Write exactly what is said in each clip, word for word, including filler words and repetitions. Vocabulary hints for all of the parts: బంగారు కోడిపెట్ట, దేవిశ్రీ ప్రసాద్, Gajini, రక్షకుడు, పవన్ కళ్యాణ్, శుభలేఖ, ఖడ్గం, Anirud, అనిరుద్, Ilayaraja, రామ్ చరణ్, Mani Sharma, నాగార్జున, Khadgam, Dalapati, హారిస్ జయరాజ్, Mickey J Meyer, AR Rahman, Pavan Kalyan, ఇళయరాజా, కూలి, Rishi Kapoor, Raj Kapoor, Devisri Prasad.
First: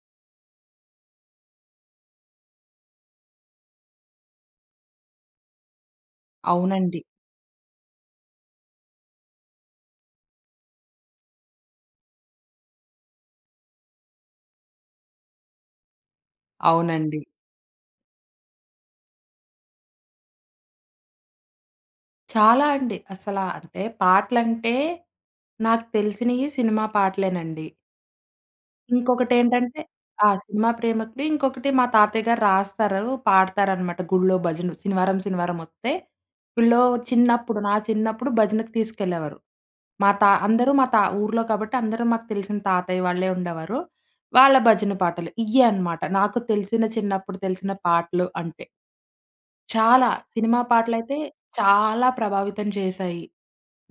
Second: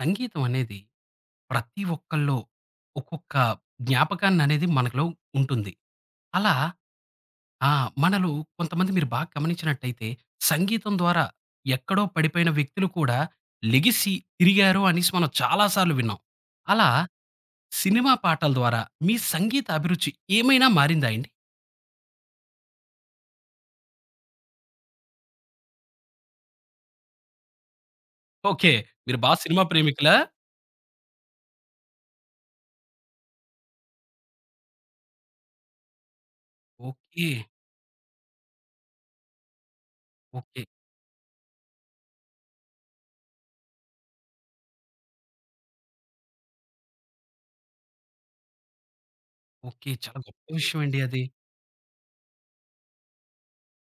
సంగీతం అనేది ప్రతి ఒక్కళ్ళో ఒక్కొక్క జ్ఞాపకాన్ని అనేది మనలో ఉంటుంది. అలా అవునండి. ఆ! మనలో కొంతమంది మీరు బాగా గమనించినట్టయితే సంగీతం ద్వారా ఎక్కడో పడిపోయిన వ్యక్తులు కూడా లెగిసి తిరిగారు అనేసి మనం చాలా సార్లు విన్నాం. అలా అవునండి. సినిమా పాటల ద్వారా మీ సంగీత అభిరుచి ఏమైనా మారిందా అండి? చాలా అండి. అసలా అంటే పాటలంటే నాకు తెలిసినయి సినిమా పాటలేనండి. ఓకే. మీరు బా సినిమా ఇంకొకటేంటంటే ప్రేమికులా? ఆ! సినిమా ప్రేమికుడు. ఇంకొకటి మా తాతయ్య గారు రాస్తారు, పాడతారనమాట గుళ్ళో భజనలు. శనివారం, శనివారం ఒస్తే గుళ్ళో ఓకే. చిన్నప్పుడు, నా చిన్నప్పుడు భజనకి తీసుకెళ్ళేవారు. మా తా ఓకే. అందరూ మా తా ఊర్లో కాబట్టి అందరూ మాకు తెలిసిన తాతయ్య వాళ్ళే ఉండేవారు. వాళ్ళ భజన పాటలు. ఇయ్యే అనమాట. నాకు తెలిసిన చిన్నప్పుడు తెలిసిన పాటలు అంటే. ఓకే. చాలా. చాలా గొప్ప సినిమా విషయం అండి పాటలైతే అది. చాలా ప్రభావితం చేశాయి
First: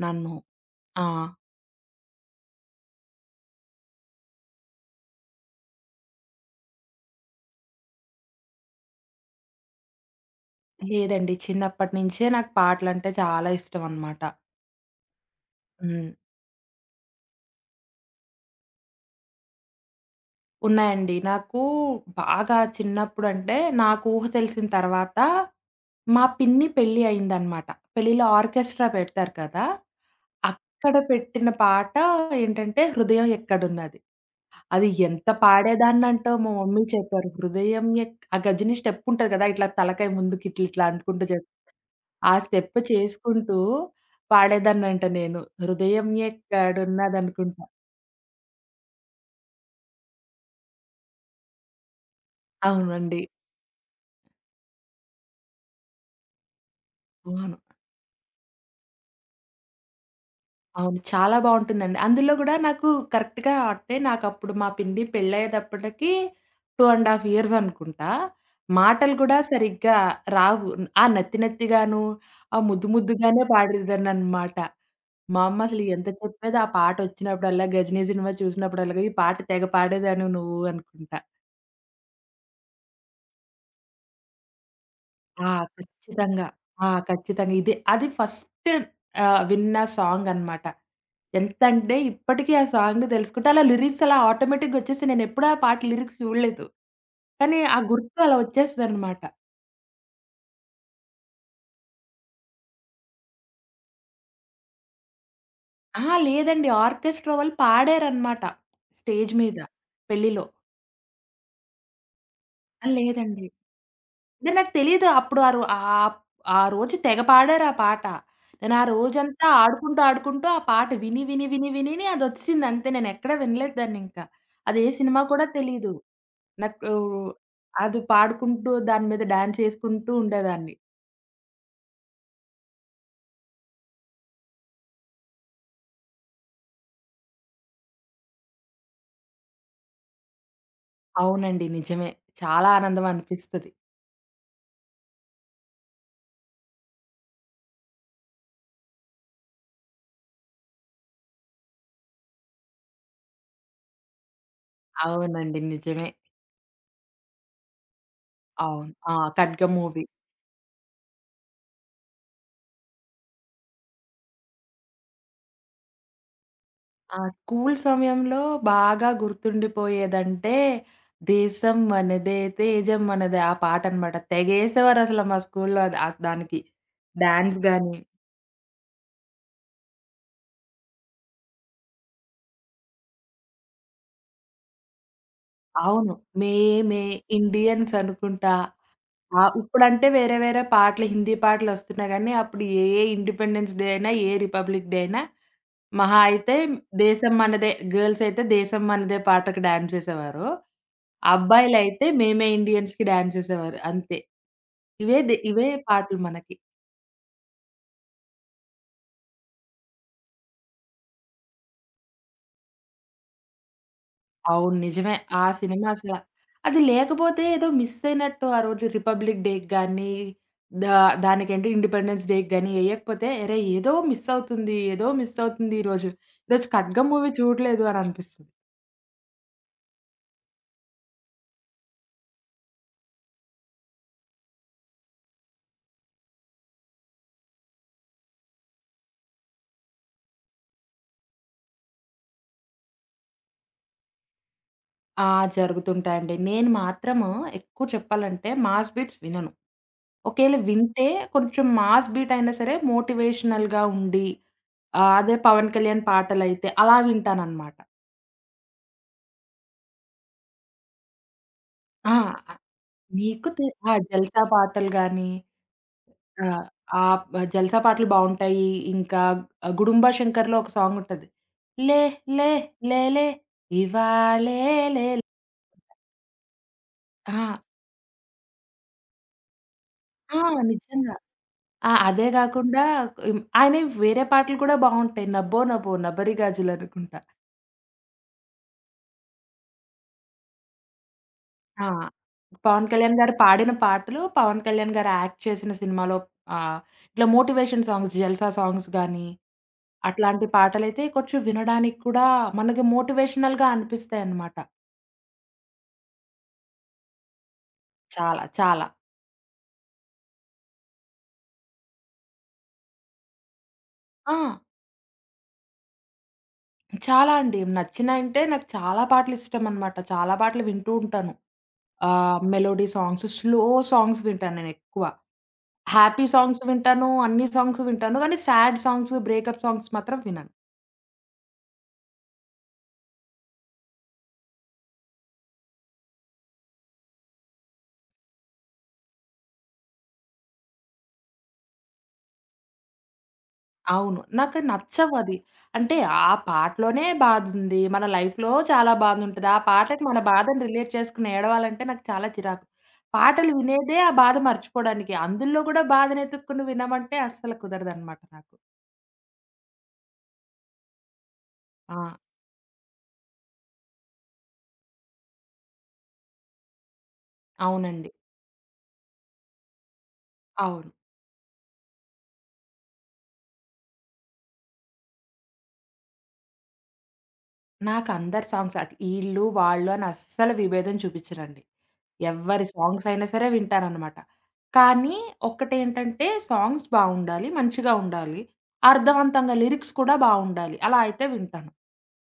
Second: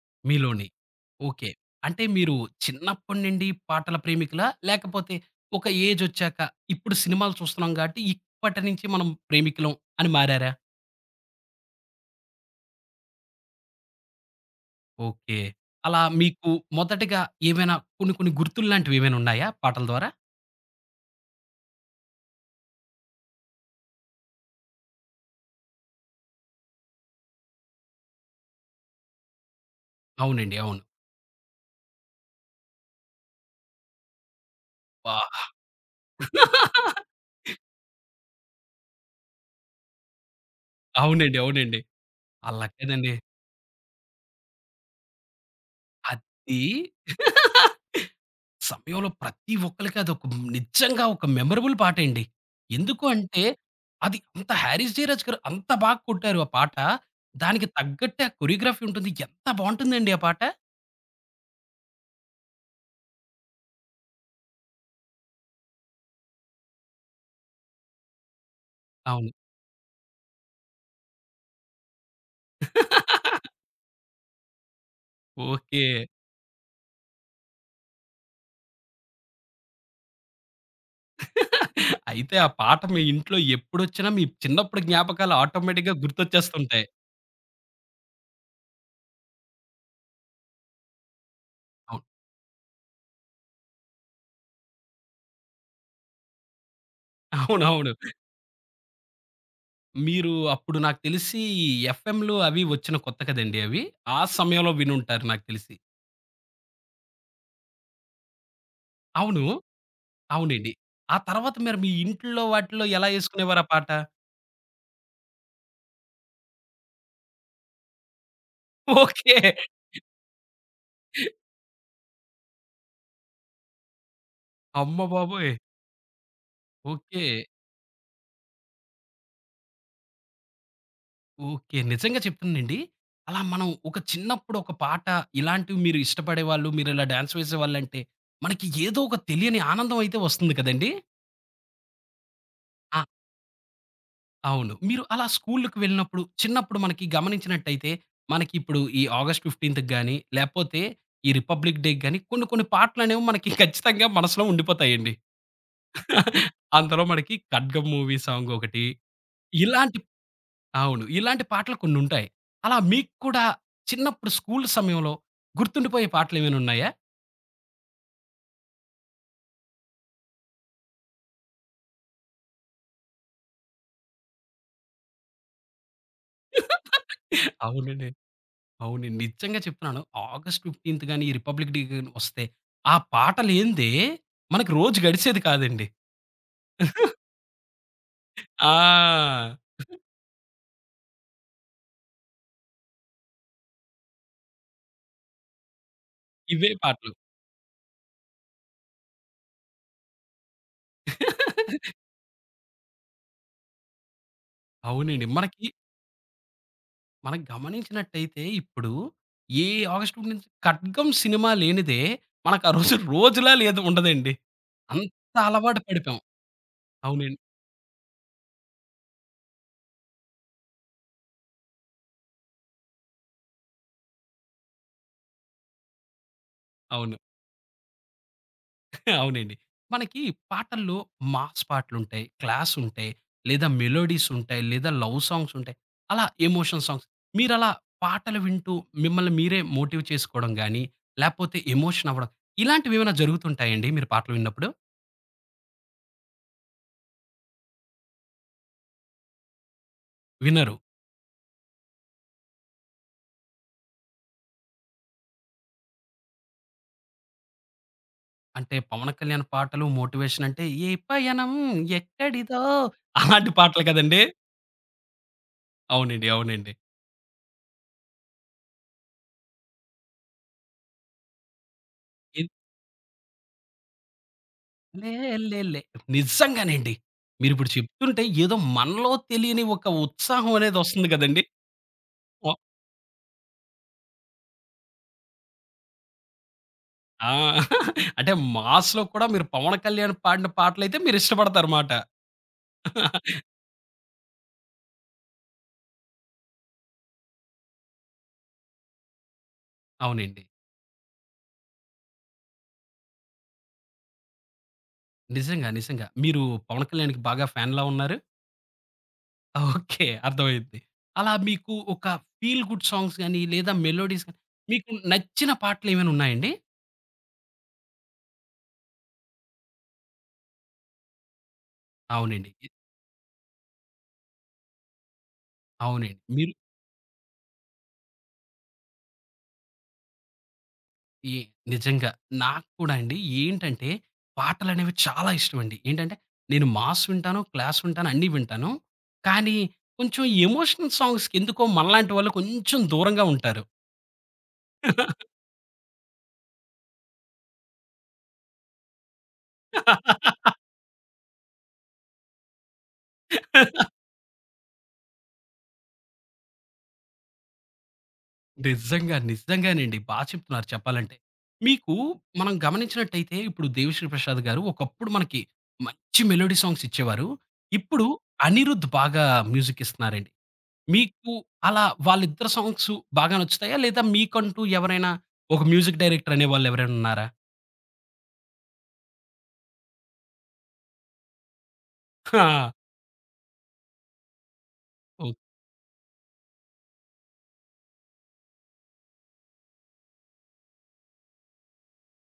నన్ను. మీలోని. ఆ! ఓకే. అంటే మీరు చిన్నప్పటి నుండి పాటల ప్రేమికులా? లేకపోతే ఒక ఏజొచ్చాక ఇప్పుడు సినిమాలు చూస్తున్నాం గాబట్టి ఇప్పటి నుంచి మనం ప్రేమికులం అని మారారా? లేదండి. చిన్నప్పటి నుంచే నాకు పాటలంటే చాలా ఇష్టం అన్నమాట. ఓకే. అలా హ్మ్. మీకు మొదటగా ఏమైనా కొన్ని కొన్ని గుర్తుల్లాంటివేమైనా ఉన్నాయా పాటల ద్వారా? ఉన్నాయండి. నాకు బాగా చిన్నప్పుడంటే నాకు ఊహ తెలిసిన తర్వాత మా పిన్ని పెళ్లి అయిందన్నమాట. పెళ్లిలో ఆర్కెస్ట్రా పెడతారు కదా! అవునండి. అవును. అక్కడ పెట్టిన పాట ఏంటంటే 'హృదయం ఎక్కడున్నది.' అది వా! ఎంత పాడేదాన్నంటో మా మమ్మీ చెప్పారు. 'హృదయం ఎక్' ఆ గజిని స్టెప్ ఉంటది కదా! ఇట్లా తలకాయ ముందుకి ఇట్లా ఇట్లా అనుకుంటూ అవునండి. చేస్ అవునండి. ఆ అలా స్టెప్ కాదండి. చేసుకుంటూ పాడేదాన్నంట నేను. 'హృదయం అది ఎక్కడున్నదనుకుంటా.' సమయంలో ప్రతి ఒక్కళ్ళకి అదొక నిజంగా ఒక మెమరబుల్ పాటండి. ఎందుకు అవునండి. అంటే, అది అంత 'హారిస్ జయరాజ్' గారు అంత బాగా కొట్టారు ఆ పాట. అవును. దానికి తగ్గట్టే ఆ కొరియోగ్రఫీ ఉంటుంది. ఎంత బావుంటుందండి ఆ పాట. అవును. చాలా బావుంటుందండి. అందులో గూడా నాకు కరెక్ట్‌గా అంటే నాకప్పుడు మా పిన్ని పెళ్ళయ్యేటప్పటికి రెండున్నర ఇయర్స్ అనుకుంటా. మాటలు అవును. కూడా సరిగ్గా రావు. ఆ నత్తి నత్తిగాను, ఆ ముద్దు ముద్దుగానే పాడేదాన్ననమాట. మా అమ్మ అసలు ఓకే. ఎంత చెప్పేది ఆ పాటొచ్చినప్పుడల్లా 'గజినీ' సినిమా చూసినప్పుడల్లా ఈ పాట తెగ పాడేదానివి నువ్వు అనుకుంటా. అయితే ఆ పాట మీ ఇంట్లో ఎప్పుడొచ్చినా మీ చిన్నప్పుడు జ్ఞాపకాలు ఆ! ఆటోమేటిక్‌గా ఖచ్చితంగా. గుర్తొచ్చేస్తుంటాయి. ఆ! ఖచ్చితంగా. ఇదే అది ఫస్ట్ ఆహ్, విన్న సాంగ్ అనమాట. ఎంతంటే అవును. ఇప్పటికి ఆ సాంగ్ తెలుసుకుంటే అలా లిరిక్స్ అలా ఆటోమేటిక్‌గొచ్చేసాయి. నేనెప్పుడూ ఆ పాట లిరిక్స్ చూడలేదు. కానీ ఆ అవునవును గుర్తు అలా వచ్చేస్తదనమాట. మీరు అప్పుడు నాకు తెలిసి ఎఫ్ఎంలు అవి వచ్చిన కొత్త కదండీ అవి. ఆ సమయంలో వినుంటారు నాకు తెలిసి. అహా! లేదండి, ఆర్కెస్ట్రా వాళ్ళు పాడారనమాట స్టేజ్ అవును మీద పెళ్ళిలో. అవునండి. ఆ తర్వాత మరి మీ ఇంట్లో వాటిలో ఆ! ఎలా లేదండి. యేసుకునేవారు ఆ పాట? అంటే నాకు తెలీదు. అప్పుడు ఆ రో ఆహ్, ఆ రోజు తెగ పాడారు ఆ పాట. నేను ఆ ఓకే. రోజంతా ఆడుకుంటూ, ఆడుకుంటూ ఆ పాట విని, విని, విని, వినిని అదొచ్చేసింది అంతే. నేనెక్కడ వినలేదు దాన్నింకా. అదే అమ్మ సినిమా కూడా బాబోయ్! తెలీదు. నాకు ఓకే. అది పాడుకుంటూ దాని మీద డాన్స్ చేసుకుంటూ ఉండేదాన్ని. ఓకే. నిజంగా చెప్తున్నానండి. అలా మనం ఒక చిన్నప్పుడు ఒక పాట ఇలాంటివి మీరు ఇష్టపడేవాళ్ళు, మీరిలా డాన్స్ వేసేవాళ్ళంటే, మనకి ఏదో ఒక తెలియని ఆనందం అయితే వస్తుంది కదండీ! అవునండి. నిజమే. చాలా ఆ! ఆనందం అనిపిస్తది. అవును. మీరు అలా స్కూలుకి వెళ్ళినప్పుడు, చిన్నప్పుడు మనకి గమనించినట్టయితే, మనకి ఇప్పుడు ఈ ఆగస్ట్ పదిహేనుకి గాని, లేపోతే ఈ రిపబ్లిక్ డేకి గాని కొన్ని కొన్ని పాటలనేవి మనకి ఖచ్చితంగా మనసులో ఉండిపోతాయండి. అవునండి. నిజమే. అంతలో మనకి 'ఖడ్గం' మూవీ సాంగ్ ఒకటి. అవును. ఆ! 'ఖడ్గం' ఇలాంటి మూవీ. అవును. ఇలాంటి పాటలు కొన్నుంటాయి. అలా మీకు కూడా చిన్నప్పుడు స్కూల్ సమయంలో గుర్తుండిపోయే పాటలేమైనున్నాయా? ఆ! స్కూల్ సమయంలో బాగా గుర్తుండిపోయేదంటే, 'దేశం మనదే తేజం మనదే' ఆ పాటనమాట. తెగేసేవారసల మా స్కూల్లో అది ఆహ్, దానికి. డాన్స్ అవునండి. గాని అవునండి. అవును నిజంగా చెప్తున్నాను. ఆగస్ట్ పదిహేనవ గాని, ఈ రిపబ్లిక్ డే గాని వస్తే ఆ పాట లేనిదే మనకు రోజు గడిచేది కాదండి. అవును. 'మేమే ఇండియన్స్' అనుకుంటా. ఆ! ఆ! ఇప్పుడంటే వేరే వేరే పాటలు హిందీ పాటలొస్తున్నా గానీ, అప్పుడు ఏ ఇండిపెండెన్స్ డే అయినా, ఏ రిపబ్లిక్ డే అయినా మహా అయితే ఇవే పాటలు. 'దేశం మనదే' గర్ల్స్ అయితే 'దేశం మనదే' పాటకి డాన్స్ చేసేవారు. అబ్బాయిలైతే మేమే ఇండియన్స్‌కి డాన్స్ చేసేవారు అంతే. ఇవే అవునండి. ది ఇవే మనకి పాటలు మనకి. మనం గమనించినట్టయితే ఇప్పుడు ఏ ఆగస్ట్ ఒకటి నుంచి ఖడ్గం సినిమా లేనిదే మనకు ఆ రోజు రోజులా లేదు ఉండదండి. అవును. నిజమే. అంత ఆ అలవాటు సినిమా అసల పడిపోయాం. అది అవునండి. లేకపోతే ఏదో మిస్ అయినట్టు ఆ రోజు రిపబ్లిక్ డేకి గాని, దా దానికేంటి ఇండిపెండెన్స్ డేకి గాని ఎయకపోతే అరే! ఏదో మిస్ అవుతుంది. ఏదో మిస్ అవుతుంది ఈరోజు. ఈరోజు 'ఖడ్గం' అవును. మూవీ చూడలేదు అని అనిపిస్తది. అవునండి. మనకి పాటల్లో మాస్ పాటలుంటాయి, క్లాస్ ఉంటాయి, లేదా మెలోడీస్ ఉంటాయి, లేదా లవ్ సాంగ్స్ ఉంటాయి. అలా ఎమోషన్ సాంగ్స్ మీరలా పాటలు వింటూ మిమ్మల్ని మీరే మోటివ్ చేసుకోవడం గాని, లేపోతే ఎమోషన్ అవ్వడం ఇలాంటివేమైనా జరుగుతుంటాయండి మీరు పాటలు విన్నప్పుడు? ఆ! జరుగుతుంటాయండి. నేను మాత్రము ఎక్కువ చెప్పాలంటే మాస్ బీట్స్ వినను. ఒకేళ వినరు. వింటే కొంచెం మాస్ బీట్ అయినా సరే మోటివేషనల్‌గా ఉండి, ఆహ్, అదే 'పవన్ కళ్యాణ్' పాటలైతే అలా వింటాననమాట. అంటే 'పవన్ కళ్యాణ్' పాటలు మోటివేషన్ అంటే ఏ పయనం ఆ! ఎక్కడిదో నీకు అలాంటి తె పాటలు ఆ! కదండీ! 'జల్సా' పాటలు గాని, అవునండి. ఆ! అవునండి. ఆహ్, 'జల్సా' పాటలు బావుంటాయి. ఇంకా 'గుడుంబా శంకర్‌లో' ఒక సాంగ్ ఉంటది. లే లే ఇద్ లేలే ఇవాళే లేలే. లేలేలే నిజంగానండి. ఆ! మీరిప్పుడు చెప్తుంటే ఏదో మనలో తెలియని ఒక ఆ! ఉత్సాహం అనేదొస్తుంది నిజంగా. గదండీ! ఆ! అదే ఓ గాకుండా ఇం ఆయనవి వేరే పాటలు కూడా బావుంటాయి. 'నబ్బో నభో నభరిగాజులు' అనుకుంటా. ఆ! అంటే 'మాస్‌లో' కూడా మీరు 'పవన్ కళ్యాణ్' పాడిన పాటలైతే ఆ! మీరిష్టపడతారుమాట. పవన్ కళ్యాణ్ గారు పాడిన పాటలు, పవన్ కళ్యాణ్ గారు యాక్ట్ చేసిన సినిమాలో ఆహ్, ఇట్లా మోటివేషన్ సాంగ్స్, జల్సా సాంగ్స్ గానీ, అవునండి. అట్లాంటి పాటలైతే కొంచెం వినడానికి కూడా మనకి మోటివేషనల్‌గా అనిపిస్తాయన్నమాట. నిజంగా. నిజంగా. మీరు 'పవన్ కళ్యాణ్‌కి' బాగా ఫ్యాన్‌లా ఉన్నారు? చాలా. చాలా. ఓకే. అర్థమైంది. అలా మీకు ఒక ఫీల్ గుడ్ సాంగ్స్ గాని, లేదా మెలోడీస్ ఆ! గాని, మీకు నచ్చిన పాటలేమైనా ఉన్నాయండి? చాలా అండి. నచ్చినాయంటే నాకు చాలా పాటలిష్టమనమాట. చాలా పాటలు వింటూ ఉంటాను. ఆహ్, అవునండి. ఇ మెలోడీ సాంగ్స్, స్లో సాంగ్స్ వింటాను నేనెక్కువ. అవునండి. హ్యాపీ మీరు సాంగ్స్ వింటాను, అన్ని సాంగ్స్ వింటాను, కానీ సాడ్ సాంగ్స్, బ్రేకప్ సాంగ్స్ మాత్రం వినను. ఏ నిజంగా నాకు కూడా అండి ఏంటంటే, పాటలనేవి చాలా ఇష్టమండి. ఏంటంటే, నేను మాస్ వింటాను, క్లాస్ వింటాను, అన్నీ వింటాను. కానీ, కొంచెం ఎమోషనల్ సాంగ్స్‌కెందుకో మనలాంటి వాళ్ళు కొంచెం దూరంగా ఉంటారు. అవును. నాకు నచ్చవది. అంటే ఆ పాటలోనే బాధుంది. మన లైఫ్‌లో చాలా బాధుంటది. ఆ పాటకి మన బాధని రిలేట్ చేసుకొని ఏడవాలంటే నాకు చాలా చిరాకు. పాటలు వినేదే ఆ బాధ మర్చిపోవడానికి. అందులో గూడా బాధనెతుక్కుని వినమంటే అస్సలు కుదరదనమాట నాకు. నిజంగా. నిజంగానండి. బా చెప్తున్నారు చెప్పాలంటే. మీకు ఆ! మనం గమనించినట్టయితే ఇప్పుడు 'దేవిశ్రీ ప్రసాద్' గారు ఒకప్పుడు మనకి మంచి మెలోడీ సాంగ్స్ ఇచ్చేవారు. ఇప్పుడు అవునండి. అనిరుద్ బాగా మ్యూజిక్ ఇస్తున్నారండి. అవును. మీకు అలా వాళ్ళిద్దరి సాంగ్స్ బాగా నచ్చుతాయా? లేదా మీకంటూ ఎవరైనా ఒక మ్యూజిక్ డైరెక్టర్ అనేవాళ్ళు ఎవరైనా ఉన్నారా? నాకందరి సాంగ్స్ అట్ ఈళ్ళు, వాళ్ళు అని అస్సలు విభేదం చూపిచ్చనండి. ఎవ్వరి ఆ! సాంగ్స్ అయినా సరే వింటాననమాట. కానీ ఓహ్! ఒక్కటేంటంటే సాంగ్స్ బావుండాలి, మంచిగా ఉండాలి, అర్థవంతంగా లిరిక్స్ కూడా బావుండాలి. అలా అయితే వింటాను.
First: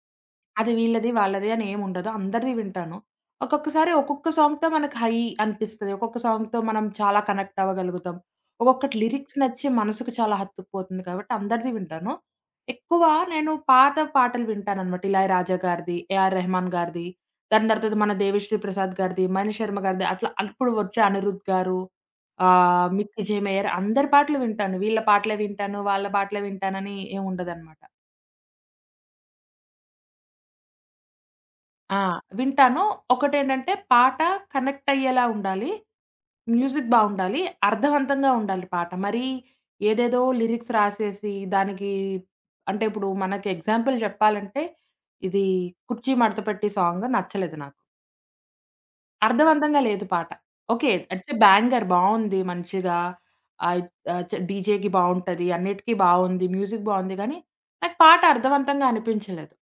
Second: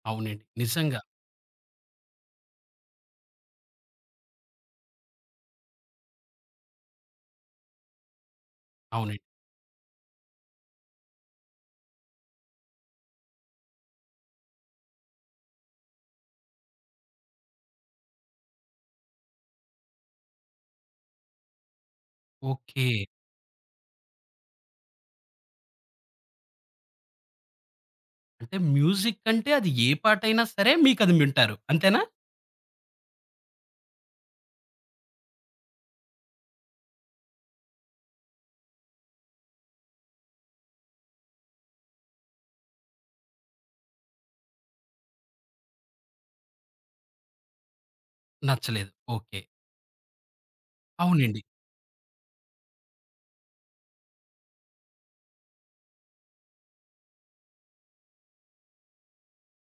అవునండి. అది నిజంగా. వీళ్ళది, వాళ్ళది అని ఏముండదు. అందరిది వింటాను. ఒక్కొక్కసారి ఒక్కొక్క సాంగ్‌తో మనకు హై అనిపిస్తది. ఒక్కొక్క సాంగ్‌తో మనం చాలా కనెక్ట్ అవ్వగలుగుతాం. ఒక్కొక్కటి అవునండి. లిరిక్స్ నచ్చి మనసుకు చాలా హత్తుకుపోతుంది కాబట్టి అందరిది వింటాను. ఎక్కువ నేను పాత పాటలు వింటాననమాట. 'ఇళయరాజా' గారిది, 'ఏఆర్ రెహమాన్' గారిది, దాని తర్వాత మన 'దేవిశ్రీ ప్రసాద్' గారిది, 'మణి శర్మ' గారిది అట్లా అప్పుడు వచ్చే 'అనిరుద్' గారు, ఓకే. ఆహ్, 'మిక్కీ జె మేయర్' అందరి పాటలు వింటాను. వీళ్ళ పాటలే వింటాను, వాళ్ళ పాటలే వింటానని ఏముండదనమాట. అంటే మ్యూజిక్ అంటే అది ఏ పాటైనా సరే మీకది వింటారు. ఆ! అంతేనా? వింటాను. ఒకటేంటంటే పాట కనెక్ట్ అయ్యేలా ఉండాలి. మ్యూజిక్ బావుండాలి. అర్థవంతంగా ఉండాలి పాట. మరీ ఏదేదో లిరిక్స్ రాసేసి దానికి అంటే ఇప్పుడు మనకి ఎగ్జాంపుల్ చెప్పాలంటే ఇది 'కుర్చీ మడతపెట్టి' సాంగ్ నచ్చలేదు నాకు. నచ్చలేదు. ఓకే. అర్థవంతంగా లేదు పాట. ఓకే. ఇట్స్ ఎ అవునండి. బ్యాంగర్, బావుంది మంచిగా. ఆహ్, ఆహ్, చ డీజేకి బావుంటది. అన్నిటికి బావుంది. మ్యూజిక్ బావుంది. కానీ నాకు పాట అర్థవంతంగా అనిపించలేదు.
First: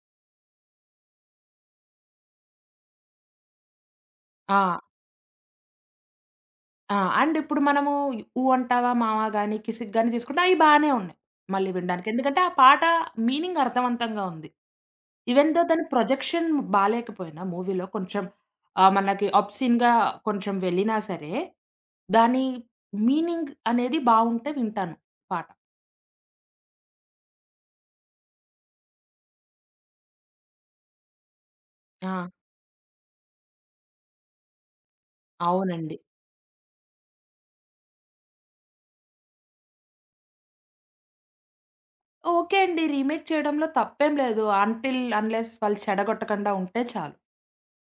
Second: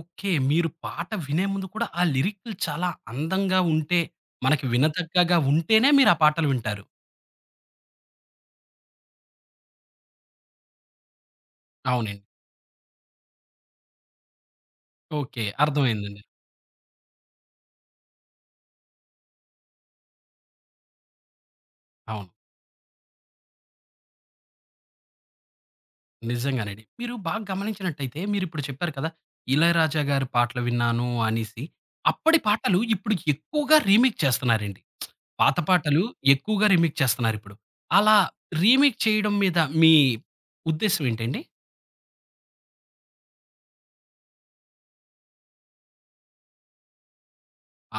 ఓకే. మీరు పాట వినే ముందు కూడా ఆ లిరిక్లు చాలా అందంగా ఉంటే, ఆ! మనకి వినతగ్గగా ఉంటేనే మీరు ఆ పాటలు వింటారు. ఆ! అండ్ ఇప్పుడు మనము 'ఊ అంటావా మావా' గాని, 'కిసిక్' గాని తీసుకుంటే అయి బానే ఉన్నాయి. మళ్ళీ వినడానికి. అవునండి. ఎందుకంటే ఆ పాట మీనింగ్ అర్థవంతంగా ఉంది. ఓకే. ఈవెన్ దో దాని అర్థమైందండి. ప్రొజెక్షన్ బాలేకపోయినా మూవీలో కొంచెం ఆహ్, మనకి అబ్‌సీన్‌గా కొంచెం వెళ్ళినా సరే, అవును. దాని మీనింగ్ అనేది బావుంటే వింటాను పాట. నిజంగానండి. మీరు బాగా గమనించినట్టయితే మీరిప్పుడు చెప్పారు కదా! 'ఇళయరాజా' గారి పాటలు విన్నాను అనేసి. ఆ! అప్పటి పాటలు ఇప్పుడు ఎక్కువగా రీమేక్ చేస్తున్నారండి. పాత అవునండి. పాటలు ఎక్కువగా రీమేక్ చేస్తున్నారిప్పుడు. అలా రీమేక్ చేయడం మీద మీ ఉద్దేశ్యం ఏంటండి? ఓకే అండి. రీమేక్ చేయడంలో తప్పేం లేదు. అంటిల్ అన్‌లెస్ వాళ్ళు చెడగొట్టకుండా ఉంటే చాలు.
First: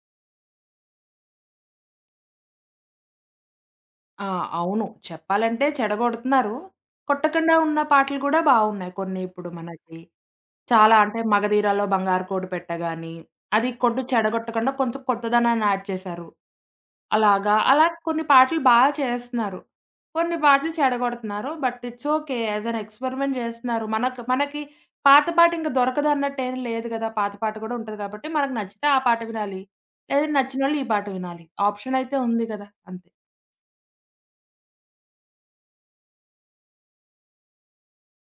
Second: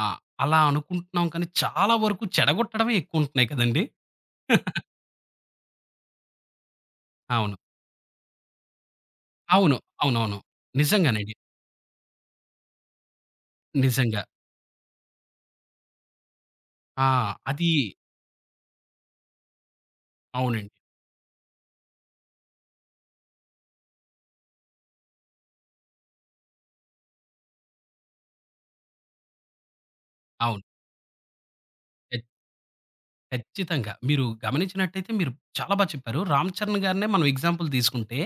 ఆ! అలా అనుకుంటున్నాం కానీ చాలా వరకు చెడగొట్టడమే ఎక్కువుంటున్నాయి కదండీ! ఆ! అవును. చెప్పాలంటే చెడగొడుతున్నారు. కొట్టకుండా అవును. ఉన్న పాటలు కూడా బావున్నాయి కొన్ని ఇప్పుడు అవును. మనకి. అవునవును చాలా అంటే నిజంగానండి. 'మగధీరాలో బంగారు కోడి పెట్ట' గాని, అది కొట్టు నిజంగా. చెడగొట్టకుండా కొంచెం కొత్తదనాన్ని యాడ్ చేశారు. ఆ! అలాగా, అది అలా కొన్ని పాటలు బా చేస్తున్నారు. కొన్ని అవునండి. పాటలు చెడగొడుతున్నారు. But it's okay. As an experiment చేస్తున్నారు. మనకు మనకి పాత పాట ఇంక దొరకదు అన్నట్టేం లేదు గదా! పాత పాట కూడా ఉంటది కాబట్టి, మనకు నచ్చితే ఆ పాట వినాలి. లేదంటే అవును. నచ్చినోళ్ళు ఈ పాట వినాలి. ఆప్షన్ అయితే ఖచ్ ఉంది గదా! అంతే. ఖచ్చితంగా. మీరు గమనించినట్టయితే మీరు చాలా బా చెప్పారు. 'రామ్ చరణ్' గారినే మనం ఎగ్జాంపుల్ తీసుకుంటే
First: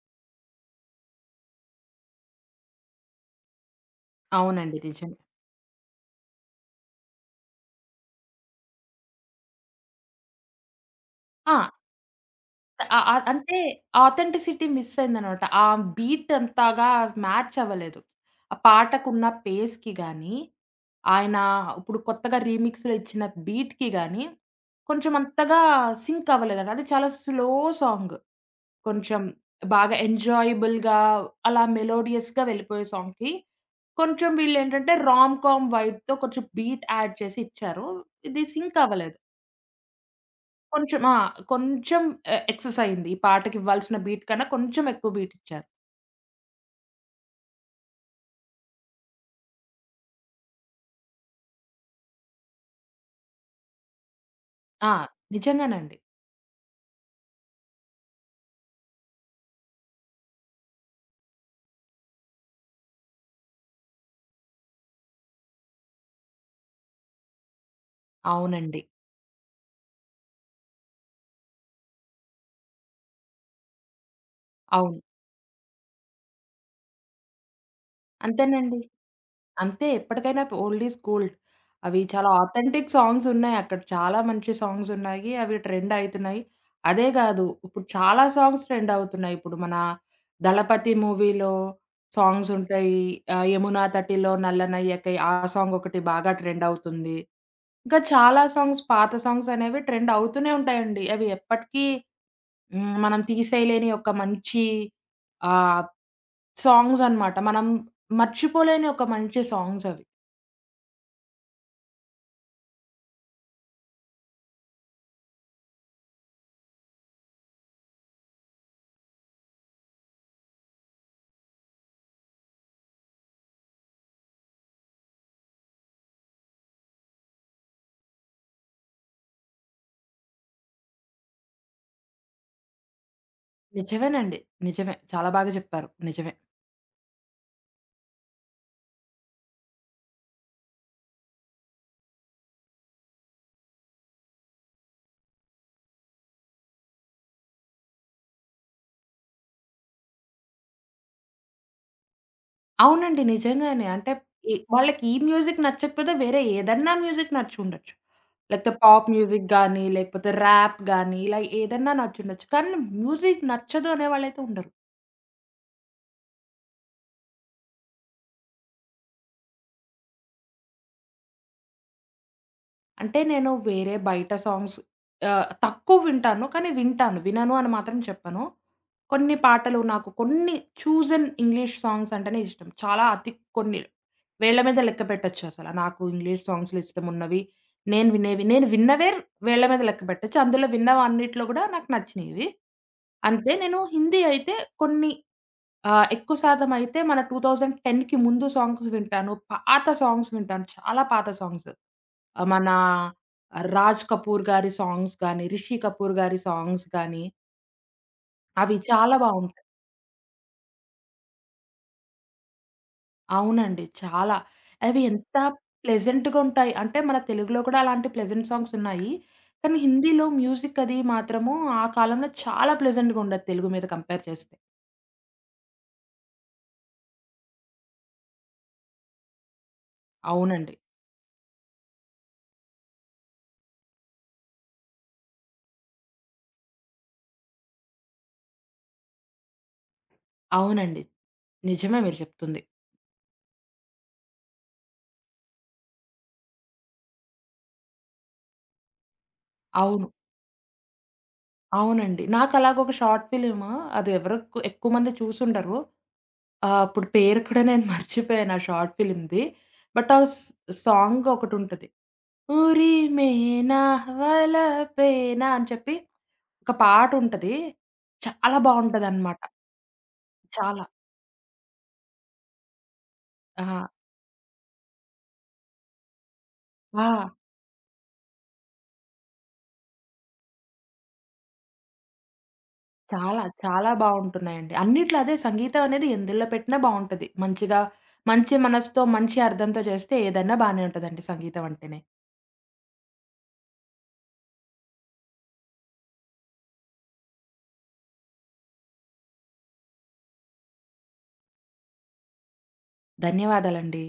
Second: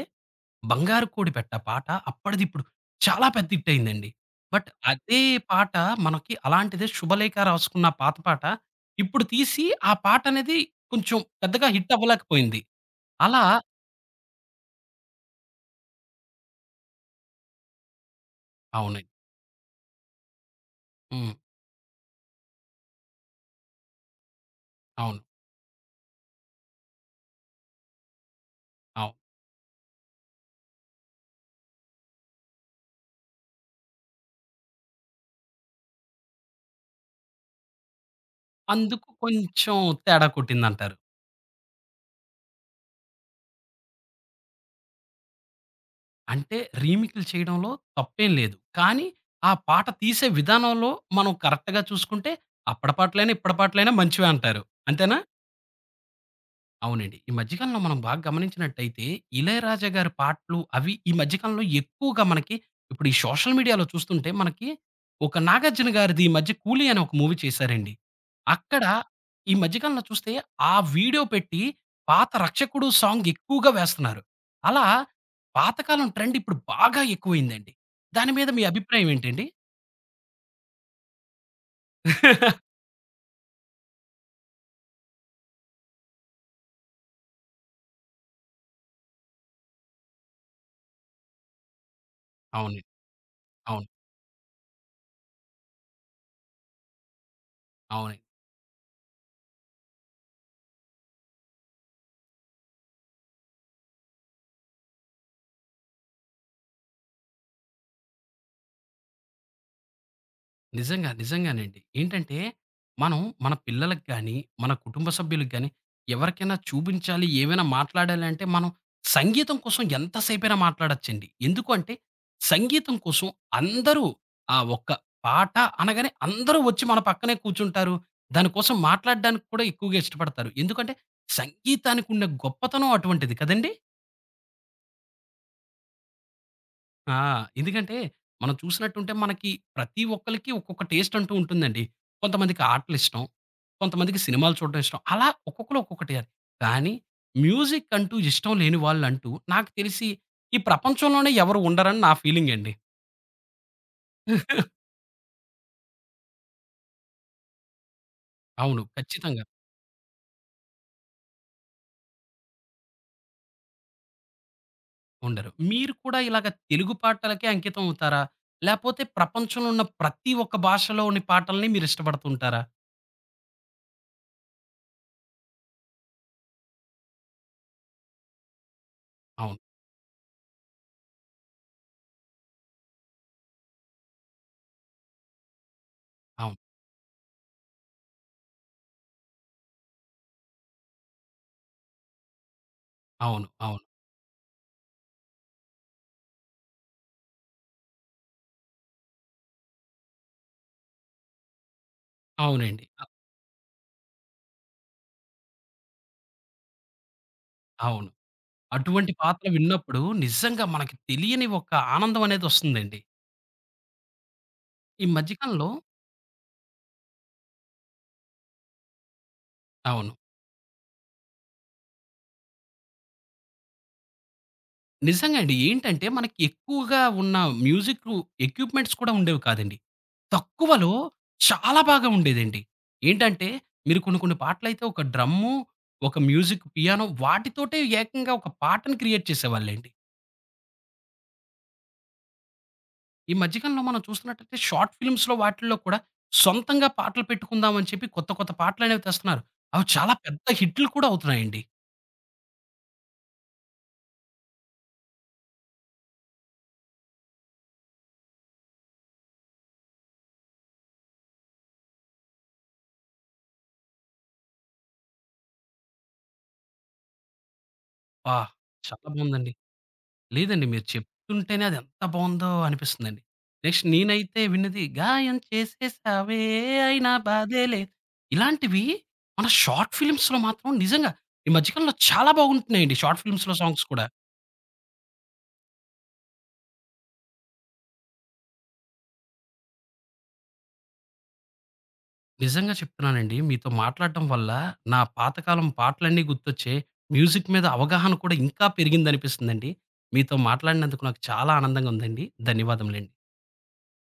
'బంగారు కోడిపెట్ట' పాట అప్పటిదిప్పుడు చాలా పెద్ద హిట్ అయిందండి. బట్ అవునండి. నిజమే. అదే పాట మనకి అలాంటిదే 'శుభలేఖ రాసుకున్న' పాత పాట ఇప్పుడు తీసి ఆ పాట అనేది కొంచెం ఆ! పెద్దగా హిట్ అవ్వలేకపోయింది. ఆ! ఆ! అలా అంటే ఆథెంటిసిటీ మిస్ అయిందనమాట. ఆ బీట్ అంతగా మ్యాచ్ అవ్వలేదు. ఆ అవునండి. పాటకున్న పేస్‌కి గాని, హ్మ్. ఆయన ఇప్పుడు కొత్తగా రీమిక్స్‌లో ఇచ్చిన బీట్‌కి గాని, కొంచెం అవును. అంతగా సింక్ అవ్వలేదండి. అది చాలా స్లో సాంగ్. అవును. కొంచెం బాగా ఎంజాయబుల్‌గా అలా మెలోడియస్‌గా వెళ్ళిపోయే సాంగ్‌కి, కొంచెం వీళ్ళేంటంటే రామ్ కామ్ వైబ్‌తో కొంచెం బీట్ యాడ్ చేసి ఇచ్చారు. ఇది సింక్ అందుకు అవ్వలేదు. కొంచెం తేడా కొట్టిందంటారు. కొంచెం ఆ! కొంచెం ఎ ఎక్సెస్ అయింది. ఈ పాటకివ్వాల్సిన బీట్ కన్నా కొంచెం ఎక్కువ బీట్ ఇచ్చారు. అంటే రీమిక్‌లు చేయడంలో తప్పేం లేదు. కానీ ఆ పాట తీసే విధానంలో మనం కరెక్ట్‌గా చూసుకుంటే అప్పటి పాటలైనా, ఇప్పటి పాటలైనా మంచివే అంటారు. ఆ! అంతేనా? నిజంగానండి. అవునండి. ఈ మధ్య కాలంలో మనం బాగా గమనించినట్టయితే, 'ఇళయరాజా' గారి పాటలు అవి ఈ మధ్య కాలంలో ఎక్కువగా మనకి ఇప్పుడు ఈ సోషల్ మీడియాలో చూస్తుంటే మనకి ఒక 'నాగార్జున' గారిది ఈ మధ్య 'కూలి' అని ఒక మూవీ చేశారండి. అవునండి. అక్కడ ఈ మధ్య కాలంలో చూస్తే ఆ వీడియో పెట్టి పాత 'రక్షకుడు' సాంగ్ ఎక్కువగా వేస్తున్నారు. అలా అవును. పాతకాలం ట్రెండ్ ఇప్పుడు బాగా ఎక్కువైందండి. దాని మీద మీ అంతేనండి. అభిప్రాయం ఏంటండి? అంతే ఎప్పటికైనా ప్ ఓల్డ్ ఈజ్ గోల్డ్. అవి చాలా ఆథెంటిక్ సాంగ్స్ ఉన్నాయి అక్కడ. చాలా మంచి సాంగ్స్ ఉన్నాయి. అవి ట్రెండ్ అయితున్నాయి. అదే కాదు ఇప్పుడు చాలా సాంగ్స్ ట్రెండ్ అవుతున్నాయి. ఇప్పుడు మన 'దళపతి' మూవీలో సాంగ్స్ అవునండి. ఉంటాయి. ఆహ్, 'యమునా అవును. తటిలో నల్లనయ్యకై' ఆ సాంగ్ ఒకటి బాగా ట్రెండ్ అవుతుంది. ఇంకా అవును. చాలా సాంగ్స్ పాత సాంగ్స్ అనేవి ట్రెండ్ అవుతూనే ఉంటాయండి. అవి ఎప్పటికీ హ్మ్, మనం తీసేయలేని ఒక మంచి ఆహ్, సాంగ్స్ అన్నమాట. మనం మర్చిపోలేని ఒక మంచి సాంగ్స్ అవి. నిజంగా. నిజంగానండి. ఏంటంటే, మనం మన పిల్లలకి గాని, మన కుటుంబ సభ్యులకి గాని, ఎవరికైనా చూపించాలి, ఏమైనా మాట్లాడాలి అంటే, మనం సంగీతం కోసం ఎంత సేపైనా మాట్లాడొచ్చండి. ఎందుకు అంటే, సంగీతం కోసం అందరూ ఆ ఒక్క పాట అనగానే అందరూ వచ్చి మన పక్కనే కూర్చుంటారు. దాని కోసం మాట్లాడడానికి కూడా ఎక్కువగా ఇష్టపడతారు. ఎందుకంటే, సంగీతానికున్న గొప్పతనం అటువంటిది కదండీ! నిజమేనండి. నిజమే. చాలా బాగా చెప్పారు. నిజమే. ఆ! ఎందుకంటే, మనం చూసినట్టుంటే మనకి ప్రతి ఒక్కళ్ళకి ఒక్కొక్క టేస్ట్ అంటూ ఉంటుందండి. కొంతమందికి ఆటలిష్టం, కొంతమందికి సినిమాలు చూడడం ఇష్టం. అలా ఒక్కొక్కళ్ళు ఒక్కొక్కటి. అది. కానీ మ్యూజిక్ అంటూ ఇష్టం లేని వాళ్ళంటూ నాకు తెలిసి ఈ ప్రపంచంలోనే ఎవరు ఉండరని నా ఫీలింగండి. అవునండి. నిజంగానే. అంటే ఈ వాళ్ళకి ఈ మ్యూజిక్ నచ్చకపోతే వేరే ఏదన్నా మ్యూజిక్ నచ్చుండొచ్చు. లేకపోతే అవును. పాప్ ఖచ్చితంగా మ్యూజిక్ గానీ, లేకపోతే ర్యాప్ గానీ, ఇలా ఏదన్నా నచ్చుండొచ్చు. కానీ మ్యూజిక్ నచ్చదు అనే వాళ్ళైతే ఉండరు. ఉండరు. మీరు కూడా ఇలాగ తెలుగు పాటలకే అంకితం అవుతారా? లేపోతే ప్రపంచంలో ఉన్న ప్రతి ఒక్క భాషలోని పాటల్ని మీరిష్టపడుతుంటారా? అంటే నేను వేరే బయట సాంగ్స్ ఆహ్, తక్కువ వింటాను. కానీ వింటాను. వినను అని మాత్రం చెప్పను. కొన్ని అవును. పాటలు నాకు కొన్ని చూజన్ ఇంగ్లీష్ సాంగ్స్ అంటేనే ఇష్టం. చాలా అతి కొన్ని వేళ్ళ మీద లెక్క పెట్టొచ్చు అసల. నాకు ఇంగ్లీష్ అవును. సాంగ్స్‌లో ఇష్టమున్నవి, నేను వినేవి. నేను విన్నవే వేళ్ళ మీద లెక్క పెట్టొచ్చు. అందులో విన్నవన్నిట్లో కూడా నాకు నచ్చినవి. అవును. అంతే నేను అవును. హిందీ అయితే కొన్ని ఆహ్, ఎక్కువ శాతం అయితే మన 2010కి ముందు సాంగ్స్ వింటాను. పాత సాంగ్స్ వింటాను. చాలా పాత సాంగ్స్. ఆహ్, మన అవునండి. అ 'రాజ్ కపూర్' గారి సాంగ్స్ గాని, 'రిషి కపూర్' గారి సాంగ్స్ గాని, అవును. అవి అటువంటి చాలా పాటలు బావుంటాయి. విన్నప్పుడు నిజంగా మనకి తెలియని ఒక ఆనందం అనేదొస్తుందండి. అవునండి. చాలా. అవి ఈ ఎంత మధ్య కాలంలో ప్లెజెంట్‌గా ఉంటాయి. అంటే మన తెలుగులో కూడా అలాంటి ప్లెజెంట్ సాంగ్స్ ఉన్నాయి. కానీ అవును. హిందీలో మ్యూజిక్ అది మాత్రము ఆ కాలంలో చాలా ప్లెజెంట్‌గా ఉండేది తెలుగు మీద కంపేర్ చేస్తే. నిజంగా అండి. ఏంటంటే మనకి ఎక్కువగా ఉన్న మ్యూజిక్ ఎక్విప్‌మెంట్స్ కూడా ఉండేవి కాదండి. అవునండి. తక్కువలో చాలా బాగా ఉండేదండి. ఏంటంటే మీరు కొన్ని కొన్ని పాటలైతే ఒక డ్రమ్ము, ఒక మ్యూజిక్ పియానో వాటితోటే ఏకంగా ఒక పాటను క్రియేట్ చేసేవాళ్ళండి. అవునండి. నిజమే మీరు చెప్తుంది. ఈ మధ్య కాలంలో మనం చూస్తున్నట్టయితే షార్ట్ ఫిల్మ్స్‌లో వాటిల్లో కూడా సొంతంగా పాటలు పెట్టుకుందాం అని చెప్పి కొత్త కొత్త పాటలనేవి తెస్తున్నారు. అవి అవును. చాలా పెద్ద హిట్‌లు కూడా అవుతున్నాయండి. అవునండి. నాకు అలాగ ఒక షార్ట్ ఫిల్మ్ అది ఎవరో ఎక్కువ మంది చూసుండరు. ఆ! అప్పుడు పేరు కూడా నేను మర్చిపోయాను ఆ షార్ట్ ఫిల్మ్‌ది. బట్ ఆ స్ సాంగ్ ఒకటుంటది. ఉరిమేనా వలపేనా అని చెప్పి ఒక పాటుంటది. అబ్బా! చాలా చాలా బావుంటదనమాట. బావుందండి. లేదండి చాలా. మీరు చెప్తుంటేనే అది ఎంత బావుందో అనిపిస్తుందండి. నెక్స్ట్ ఆ! నేనైతే విన్నది గాయం చేసేసావే ఆ! అయినా బాధే లేదు. ఇలాంటివి మన షార్ట్ ఫిల్మ్స్‌లో మాత్రం నిజంగా ఈ మధ్య కాలంలో చాలా బాగుంటున్నాయండి షార్ట్ చాలా, ఫిల్మ్స్‌లో సాంగ్స్ చాలా కూడా. బావుంటున్నాయండి. అన్నిట్లో అదే సంగీతం అనేది ఎందులో పెట్టినా బావుంటది. మంచిగా మంచి మనసుతో, మంచి అర్థంతో చేస్తే ఏదైనా బానే ఉంటదండి సంగీతం అంటేనే. నిజంగా చెప్తున్నానండి మీతో మాట్లాడటం వల్ల నా పాతకాలం పాటలన్నీ గుర్తొచ్చాయి. మ్యూజిక్ మీద అవగాహన కూడా ఇంకా పెరిగిందనిపిస్తుందండి. మీతో మాట్లాడినందుకు నాకు చాలా ఆనందంగా ఉందండి. ధన్యవాదములండి. ధన్యవాదాలండి.